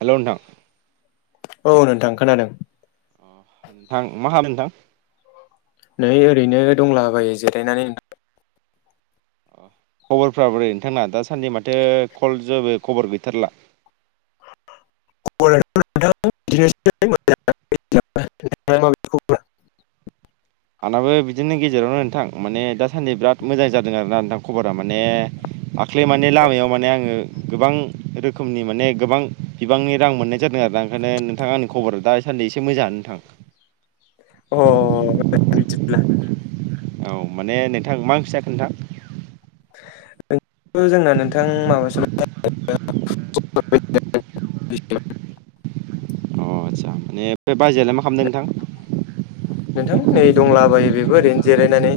Hello नोंथां। औ नोंथां खोनादों। अ नोंथां मा खालामदों? नै ओरैनो दंला बायो जिरायनानै। अ खबरफ्रा बोरै नोंथांना दासान्दि माथो कल जेबो खबर गैथारला। [inaudible] [unintelligible] [unintelligible] आंनाबो बिदिनो गेजेरावनो नोंथां माने दासान्दि बिराद मोजां जादों आरोना नोंथां खबरा माने दाख्लै माने लामायाव माने आङो गोबां रोखोमनि माने गोबां बिबांनि रां मोननाय जादों। दा ओंखायनो नोंथां आं खबर दासान्दि एसे मोजां नोंथां। अ [unintelligible] औ माने नोंथां मा ओंख्रि जाखो नोंथां? जोंना नोंथां माबासोमोनलै [unintelligible] अ आतसा माने ओमफाय बाजैयालाय मा खालामदों नोंथां? नोंथां नै दंलाबायो बेबो ओरैनो जिरायनानै।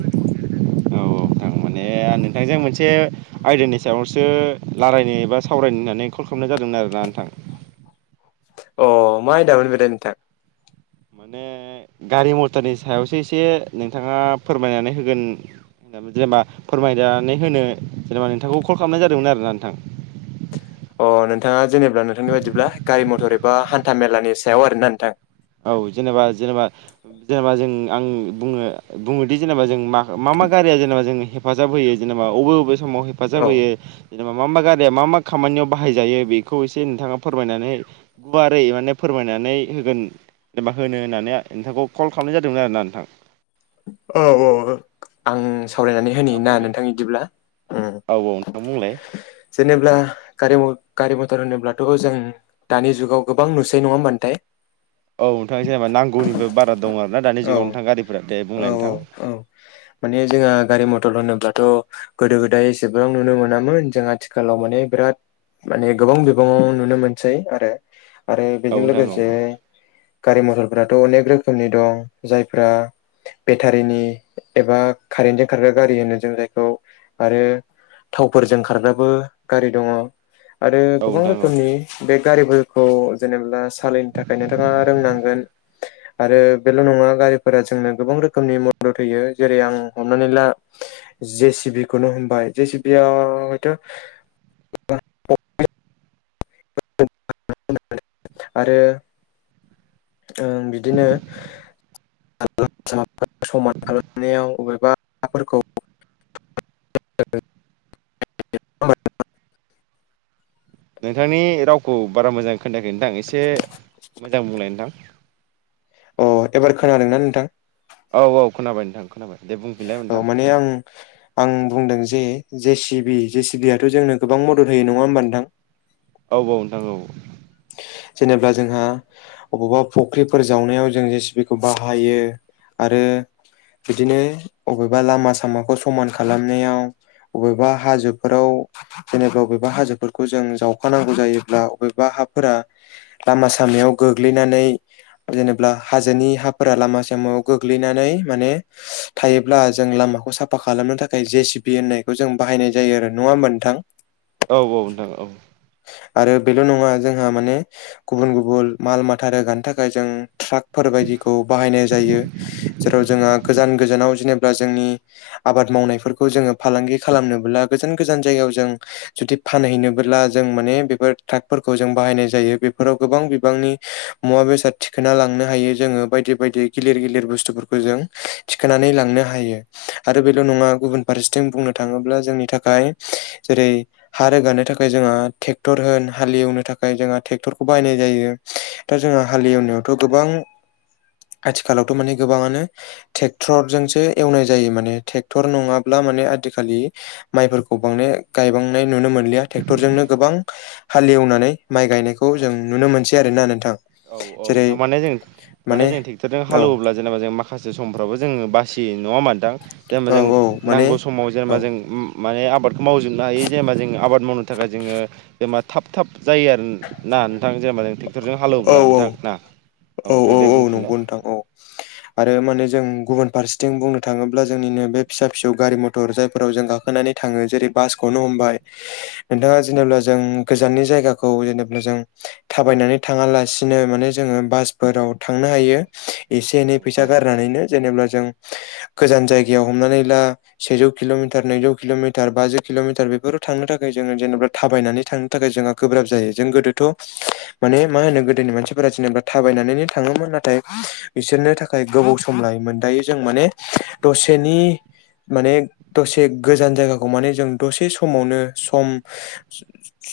ए नोंथांजों मोनसे आयदानि सायावसो रायलायनो एबा सावरायनो होननानै कल खालामनाय जादोंमोन आरो। ना नोंथां अ मा‌ आयदामोन [unintelligible] नोंथां? माने गारि मटरनि सायावसो एसे नोंथाङा फोरमायनानै होगोन जेनेबा फोरमायनानै होनो जेनेबा नोंथांखौ कल खालामनाय जादोंमोन आरोना नोंथां। अ नोंथाङा जेनेब्ला नोंथांनि बायदिब्ला गारि मथर एबा हान्था मेलानि सायाव आरोना नोंथां। औ जेनेबा जेनेबा‌ जेनेबा जों आं बुङो बुङोदि जेनेबा जों माख मा गारिया जेनेबा जों हेफाजाब होयो जेने अबे अबे समाव हेफाजाब औ होयो। मा मा गारिया मा मा खामानियाव बाहाय जायो बेखौ एसे नोंथाङा फोरमायनानै गुवारै माने फोरमाय फोरमायनानै होगोन एबा होनो होननानै नोंथांखौ कल खालामनाय जादोंमोन आरोना नोंथां। औ औ आं औ दे सावरायनानै नोंथाङा होनिना बुंलाय नोंथां इदिब्ला। उम औ औ नोंथां बुंलाय। जेनेब्ला गारि म गारि मथर होनोब्लाथ' जों दानि जुगाव गोबां नुसै नङा होमबा नोंथां। औ नोंथां जेनेबा नांगौनिबो बारा दं आरोना दानि औ जुगाव नोंथां गारिफोरा थाय औ औ औ माने जोंहा गारि मथर होनोब्ला थ' गोदो गोदाय एसेबां नुनो मोनामोन जों आथिखालाव माने बिराद माने गोबां बिबाङाव नुनो मोनसै आरो। आरो बेजों नोंथां औ लोगोसे गारि मथर फोराथ' अनेक रोखोमनि दं जायफ्रा बेटारिनि एबा कारेेनजों खारग्रा गारि होनो जों जायखौ आरो थावफोरजों खारग्राबो गारि दङ आरो औ गोबां नोंथां औ रोखोमनि बे गारिफोरखौ जेनेब्ला सालायनो थाखाय नोंथाङा रोंनांगोन आरो बेल' नङा गा रिफोरा जोंनो गोबां रो खोमनि मदद होयो जेरै आं हमनानै ला जे सि बि खौनो हमबाय जे सि बिया हयथ' [inaudible] आरो ओ बिदिनो [inaudible] समान खालामनायाव अबेबा हाफोरखौ [inaudible] नोंथांनि रावखौ बारा मोजां खोनायाखै नोंथां एसे मोजां बुंलाय नोंथां अ एबार खोनादोंना नोंथां? औ औ खोनाबाय नोंथां खोनाबाय दे बुंफिनलाय औ नोंथां माने आं आं बुंदों जे जे सि बि जे सि बि आथ' जोंनो गोबां मदद होयो नङा होमबा नोंथां? औ औ नोंथां औ जेनेबा जोंहा अबावबा फुख्रिफोर जावनायाव जों जे सि बि खौ बाहायो आरो बिदिनो अबेबा लामा सामाखौ समान खालामनायाव अबेबा हाजोफोराव जेनेबा बबेबा हाजोफोरखौ जों जावखानांगौ जायोब्ला अबेबा हाफोरा लामा सामायाव गोग्लैनानै जेनेब्ला हाजोनि हाफोरा लामा सामा याव गोग्लैनानै माने थायोब्ला जों लामाखौ साफा खालामनो थाखाय जे सि बि होननायखौ जों बाहायनाय जायो आरो नङा होमबा नोंथां? औ औ नोंथां औ आरो बेल' नङा जोंहा माने गुबुन गुबुन माल माथा रोगानो थाखाय जों ट्राक फोरबायदिखौ बाहायनाय जायो जेराव जोंहा गोजान गोजानाव जेनेब्ला जोंनि आबाद मावनायफोरखौ जोङो फालांगि खालामनोब्ला गोजान गोजान जायगायाव जों जुदि फानहैनोबोब्ला जों माने बेफोर ट्राकफोरखौ जों बाहायनाय जायो बेफोराव गोबां बिबांनि मुवा बेसाद थिखोना लां नो हायो जोङो बायदि बायदि गिलिर गिलिर बुस्थुफोरखौ जों थिखोनानै लांनो हायो आरो बे ल' नङा गुबुन फारसेथिं बुंनो थाङोब्ला जोंनि थाखाय जेरै हा रोगानो थाखाय जोंहा ट्रेक्टर होन हाल एवनो थाखाय जोंहा ट्रेक्टरखौ बाहायनाय जायो दा जोंहा हालेवनायावथ' गोबां [unintelligible] आथिखालावथ' माने गोबाङानो ट्रेक्टरजोंसो एवनाय जायो माने ट्रेक्टर नङाब्ला माने आथिखालि माइफोरखौ बांने गायबांनाय नुनो मोनलिया ट्रेक्टरजोंनो गोबां हालेवनानै माइ गायनायखौ जों नुनो मोनसै आरोना नोंथां। औ औ [unintelligible] जेरै जों माने जों ट्रेक्टरजों औ हालौवोब्ला जेनेबा जों मा खासे समफ्राबो जोङो बासियो नङा होनबा नोंथां जेनेबा औ जों औ माने नांगौ समाव औ जेनेबा जों [unintelligible] आबादखौ मावजोबनो हायो जेनेबा जों आबाद मावनो थाखाय जोङो जेनबा थाब थाब जायो आरो ना नोंथां जेनबा जों ट्रेक्टरजों औ हालौब्ला औ नोंथां ना औ नोंथां दे औ बुंफिनलाय नंगौ नोंथां औ आरो माने जों गुबुन फारसेथिं बुंनो थाङोब्ला जोंनिनो बे फिसा फिसौ गारि मथर जायफोराव जों गाखोनानै थाङो जेरै बासखौ नो हमबाय नोंथाङा जेनोब्ला जों गोजाननि जायगाखौ जेनोब्ला जों थाबायनानै थाङालासिनो माने जोङो बासफोराव थांनो हायो। एसे औ एनै फैसा नोंथां गारनानैनो जेनेबा जों गोजान जायगायाव हमनानै ला सेजौ किल'मिटार नैजौ किल'मिटार बाजि किल'मिटार बेफोराव थांनो थाखाय जोङो जेनेबा थाबायनानै थांनो थाखाय जोंहा गोब्राब जायो जों गोदोथ' माने मा होनो गोदोनि मानसिफोरा जेनेबा थाबायनानैनो थाङोमोन नाथाय बिसोरनो थाखाय गोबाव सम लायो। -मोन दायो जों माने दसेनि माने दसे गोजान जायगाखौ माने जों दसे समावनो सम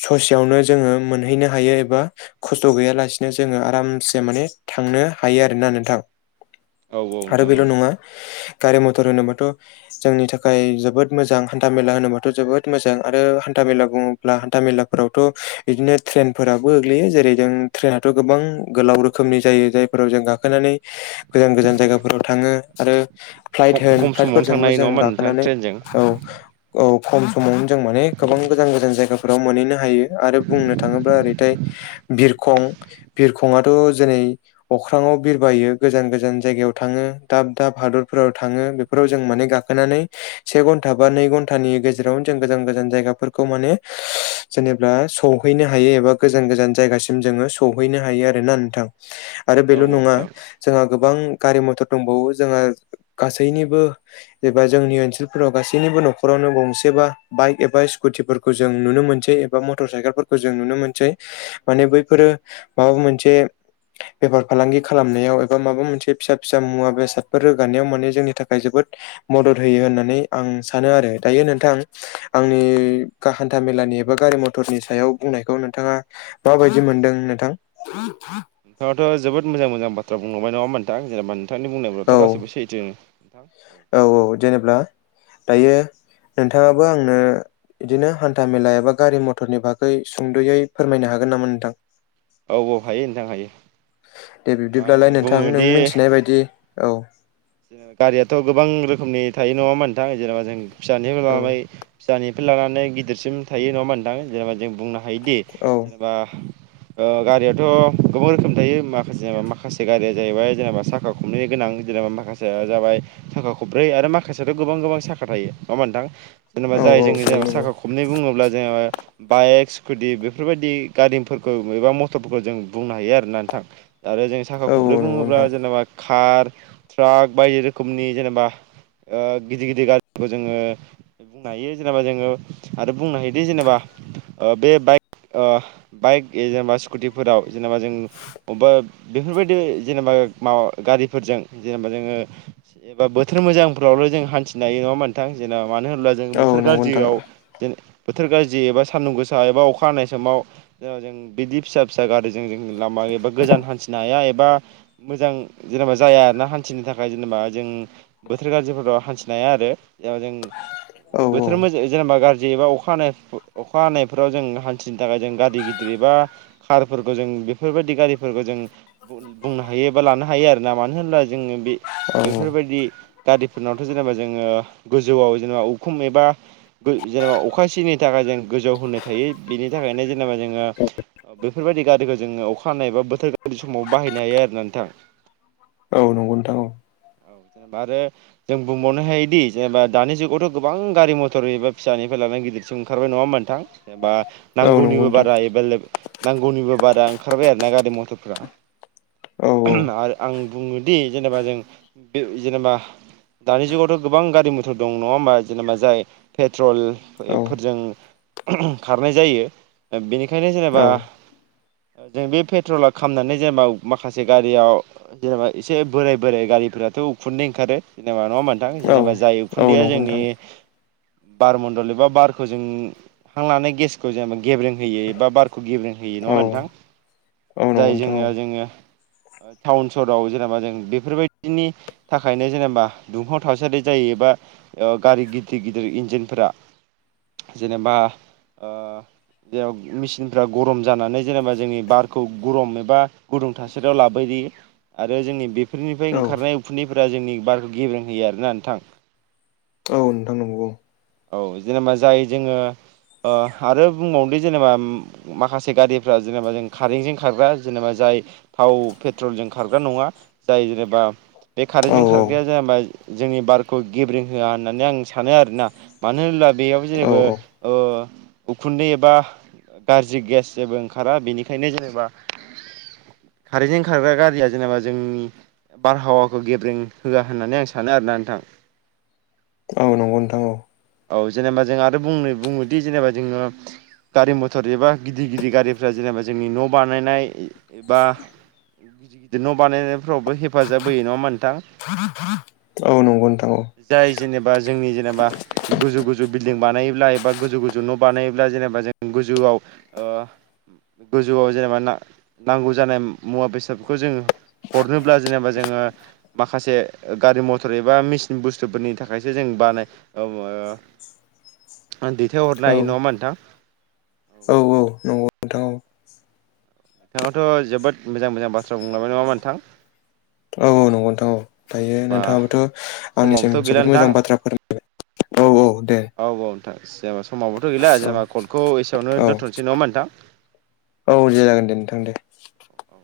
ससेयावनो जोङो मोनहैनो हायो एबा। खस्थ' गैयालासिनो जोङो आरामसे माने थांनो हायो आरोना नोंथां। औ आरो नोंथां बेल' औ नङा। गारि मथर होनोबाथ' जोंनि थाखाय जोबोद मोजां हान्था मेला होनोबाथ' जोबोद मोजां आरो हान्था। था मेला बुङोब्ला हान्था मलाफोरावथ' बिदिनो ट्रेनफोराबो गोग्लैयो जों ट्रेनाथ' गोबां गोलाव रोखोमनि जायो जायफोराव जों गाखोनानै गोजान गोजान जायगाफोराव थाङो आरो फ्लाइट खम होन खम समावनो थांनो फ्लाइटफोरजोंबो हायो नङा जों होमबा नोंथां गाखोनानै ट्रेनजों औ। औ खम समावनो जों माने गोबां गोजान गोजान जायगाफोराव मोनहैनो हायो आरो बुंनो थाङोब्ला ओरैथाय। बिरखं बिरखंआथ' जेरै अख्राङाव बिरबायो गोजान गोजान जायगायाव थाङो। दाब दाब हादरफोराव थाङो बेफोराव जों माने गाखोनानै से घन्टा बा नै घन्टानि गेजेरावनो। जों गोजान गोजान जायगाफोरखौ मानि जेनेबा सौहैनो हानो एबा गोजान गोजान। जायगासिम जों सौहैनो हायो आरोना नोंथां आरो औ बेल' नङा नोंथां जोंङो। गोबां गारि मथर दंबावो जोंहा गासैनिबो एबा जोंनि ओनसोलफोराव गासैनि। बो न'खरावनो गंसेबा बाइक एबा स्कुटिफोरखौ जों नुनो मोनसै एबा मटर साइकेलफोरखौ जों नुनो मोन सै माने बैफोरो माबा मोनसे। बेफार फालांगि खालामनायाव एबा माबा मोनसे फिसा फिसा मुवा बेसादफोर रोगानायाव माने जोंनि थाखाय जोबोद मदद होयो होननानै आं सानो आरो दायो नोंथां आंनि गा-हान्था मे। नि एबा गारि मथरनि सायाव बुंनायखौ नोंथाङा माबायदि मोनदों नोंथां? नोंथाङाथ' जोबोद मोजां मोजां बाथ्रा बुंलांबाय नङा होमबा नोंथां जेनेबा नोंथांनि औ बुंनायफ्राथ' गासिबो सैथो। औ औ जेनेब्ला दायो। नोंथाङाबो आंनो बिदिनो हान्था मेला एबा गारि मथरनि बागै सुंद'यै फोरमायनो हागो गोन नामा नोंथां? औ औ हायो नोंथां हायो। दे बिब्दिब्लालाय आं नोंथां नों मिथिनाय बायदि औ। जेने गारियाथ' गोबां रोखोमनि थायो नङा होमबा ओनथां जेनेबा जों फिसानि औ माय। दानिफ्राय लानानै गिदिरसिम थायो नङा होमबा ओनथां जेनेबा जों बुंनो हायोदि औ जेनेबा। ओ गारियाथ' गोबां रोखोमनि थायो माखासे जेनेबा माखासे गारिया जाहैबाय जेनेबा साखा खमनै। गोनां जेनेबा माखासेया जाबाय थाखा खब्रै आरो माखासेयाथ' गोबां गोबां साखा थायो नङा होमबा ओनथां? जेनेबा औ जाय औ जों दायो जेनेबा नंगौ साखा खबनै बुङोब्ला जोहा। बाइक स्कुटि बेफोरबायदि गारिफोरखौ एबा मटरफोरखौ जों बुंनो हायो आरोना नोंथां। आरो जों साखा औ औ खब्रै नंगौ बुङोब्ला नोंथां जेनेबा कार ट्राक बायदि रोखोमनि जेनेबा। ओ गिदिर गिदिर गाज्रिखौ जोङो ओ बुंनो हायो जेनेबा जोङो आरो बुंनो हायोदि जेनेबा। ओ बे बाइक ओ बाइक जेनेबा स्कुटिफोराव। जेनेबा जों बबेबा बेफोरबायदि जेनेबा माबा गारिफोरजों। जेनेबा जोङो एबा बोथोर मोजांफोरावल' जों हान्थिनो हायो नङा होमबा ओनथां जेन। मानो होनब्ला जों औ बोथोर नंगौ नोंथां गाज्रियाव जोंं। बोथोर गाज्रि एबा सानदुं गोसा एबा अखा हानाय समाव जों बिदि फिसा फिसा गारजों जों। लामा एबा गोजान हान्थिनो हाया एबा मोजां जेनेबा जाया आरोना। हान्थिनो थाखाय जेनेबा जों बोथोर गाज्रिफोराव हान्थिनाय हाया आरो। दा जों औ औ बोथोर मोजां जेनेबा गाज्रि। जेनेबा अखा हानाय अखा हानायफोराव जों हान्थिनो थाखाय जों गारि गिदिर एबा कारफोरखौ जों। बेफोरबायदि गारिफोरखौ जों। बुंनो हायो एबा लानो हायो आरोना मानो होनब्ला जोङो बे औ बेफोरबायदि। गारिफोरनावथ' जेनेबा जोङो गोजौआव जेनेबा उखुम एबा जेनेबा अखा सियैनि। थाखाय जों गोजौ होनो थायो बेनि थाखायनो जेनेबा जोङो। बेफोरबायदि गारिखौ जोङो अखा हानाय बा बोथोर गाज्रि समाव बाहायनो हायो आरोना नोंथां। औ नंगौ नोंथां औ जा आरो। जों बुंबावनो हायोदि जेनेबा दानि जुगावथ' गोबां गारि मथर एबा फिसानिफ्राय लानानै गिदिरसिम ओंखारबाय नङा। होमबा ओनथां बा औ नंगौ नांगौनिबो नोंथां बारा एबा लोब नांगौनिबो बा। दा ओंखारबाय आरोना गारि मथरफ्रा औ आरो आं। बुङोदि जेनेबा जों बे जेनेबा दानि जुगावथ' गोबां गारि मथर दं नङा होमबा जेनेबा जाय पेट्रल औ नंगौ नोंथां औ एफोरजों खारनाय जायो बेनिखायनो जेनेबा जों बे पेट्रला खामनानै जेनेबा माखासे गारियाव जेनेबा एसे बोराय बोराइ गारिफोराथ' उखुन्दै ओंखारो जेनेबा नङा मोनथां जेनेबा जाय औ उखुन्दैया नंगौ जोंनि नोंथां बार मन्दल एबा बारखौ जों हां लानाय गेसखौ जेनेबा गेब्रें होयो एबा बार खौ गेब्रेें होयो नङा नोंथां? जाय जोनियाव जोङो टाउन सहराव जेनेबा जों बेफोरबायदिनि थाखायनो जेनेबा दुंफाव थासारि जायोबा गारि गिदिर गिदिर इन्जिनफोरा जेनेबा ओ जेराव मेसिनफ्रा गरम जानानै जेनेबा जोंनि बारखौ गरम एबा गुदुं थासारियाव लाबोयो आरो जोंनि बेफोरनिफ्राय औ ओंखारनाय उखुन्दै फोरा जोंनि बारखौ गेब्रें होयो आरोना नोंथां। औ नोंथां नंनौ। औ जेनेबा जाय जोङो अह आरो बुंबावनोदि जेनेबा माखासे गारिफ्रा जेनेबा जों खारेंजों खारग्रा जेनेबा जाय थाव पेट्रलजों खारग्रा नङा जाय जेनेबा बे औ खारेनन्टजों औ खारग्राया जेनबा जोंनि बारखौ गेब्रिं होआ होननानै आं सानो आरोना? मानो होनो ब्ला बेयाव औ जेनेबो ओ उखुन्दै एबा गाज्रि गेस जेबो ओंखारा बेनिखायनो जेनेबा कारेेनन्टजों ओंखारग्रा गारिया जेनेबा जोंनि बारहावाखौ गेब्रें होआ होननानै आं सानो आरोना नोंथां? औ नंगौ नोंथां। औ औ जेनेबा जों आरो बुंनो बुङोदि जेनेबा जोङो गारि मथर एबा गिदिर गिदिर गारिफ्रा जेनेबा जोंनि न' बानायनाय एबा गिदिर गिदिर न' बानायनायफोरावबो हेफाजाब होयो नङा होनबा नोंथां? औ नंगौ नोंथां औ। जाय जेनेबा जोंनि जेनेबा गोजौ गोजौ बिल्डिं बानायोब्ला एबा गोजौ गोजौ न' बानायोब्ला जों जेनेबा जों गोजौआव ओ गोजौआव जेनेबा नांगौ जानाय मुवा बेसादखौ जोङो हरनोब्ला जेनेबा जोङो माखासे गारि मथर एबा मेसिन बुस्थुफोरनि थाखायसो जों बानाय [inaudible] दैथायहरनो औ हायो औ नङामा नोंथां? [inaudible] औ नंगौ नोंथां औ नोंथाङावथ' जोबोद मोजां मोजां बाथ्रा बुंलांबाय नङाम नोंथां? औ औ नंगौ नोंथां औ दायो जेनेबा नोंथाङाबोथ' आंनिसिम समाबोथ' गैला जोबोद नोंथां मोजां बाथ्रा फोरमबाय औ औ नोंथां जेनेबा समावबोथ' गैला औ जेनेबा कलखौ एसेयावनो औ दोन्थ'नोसै नङामा नोंथां? [inaudible] औ दे जागोन दे नोंथां दे। औ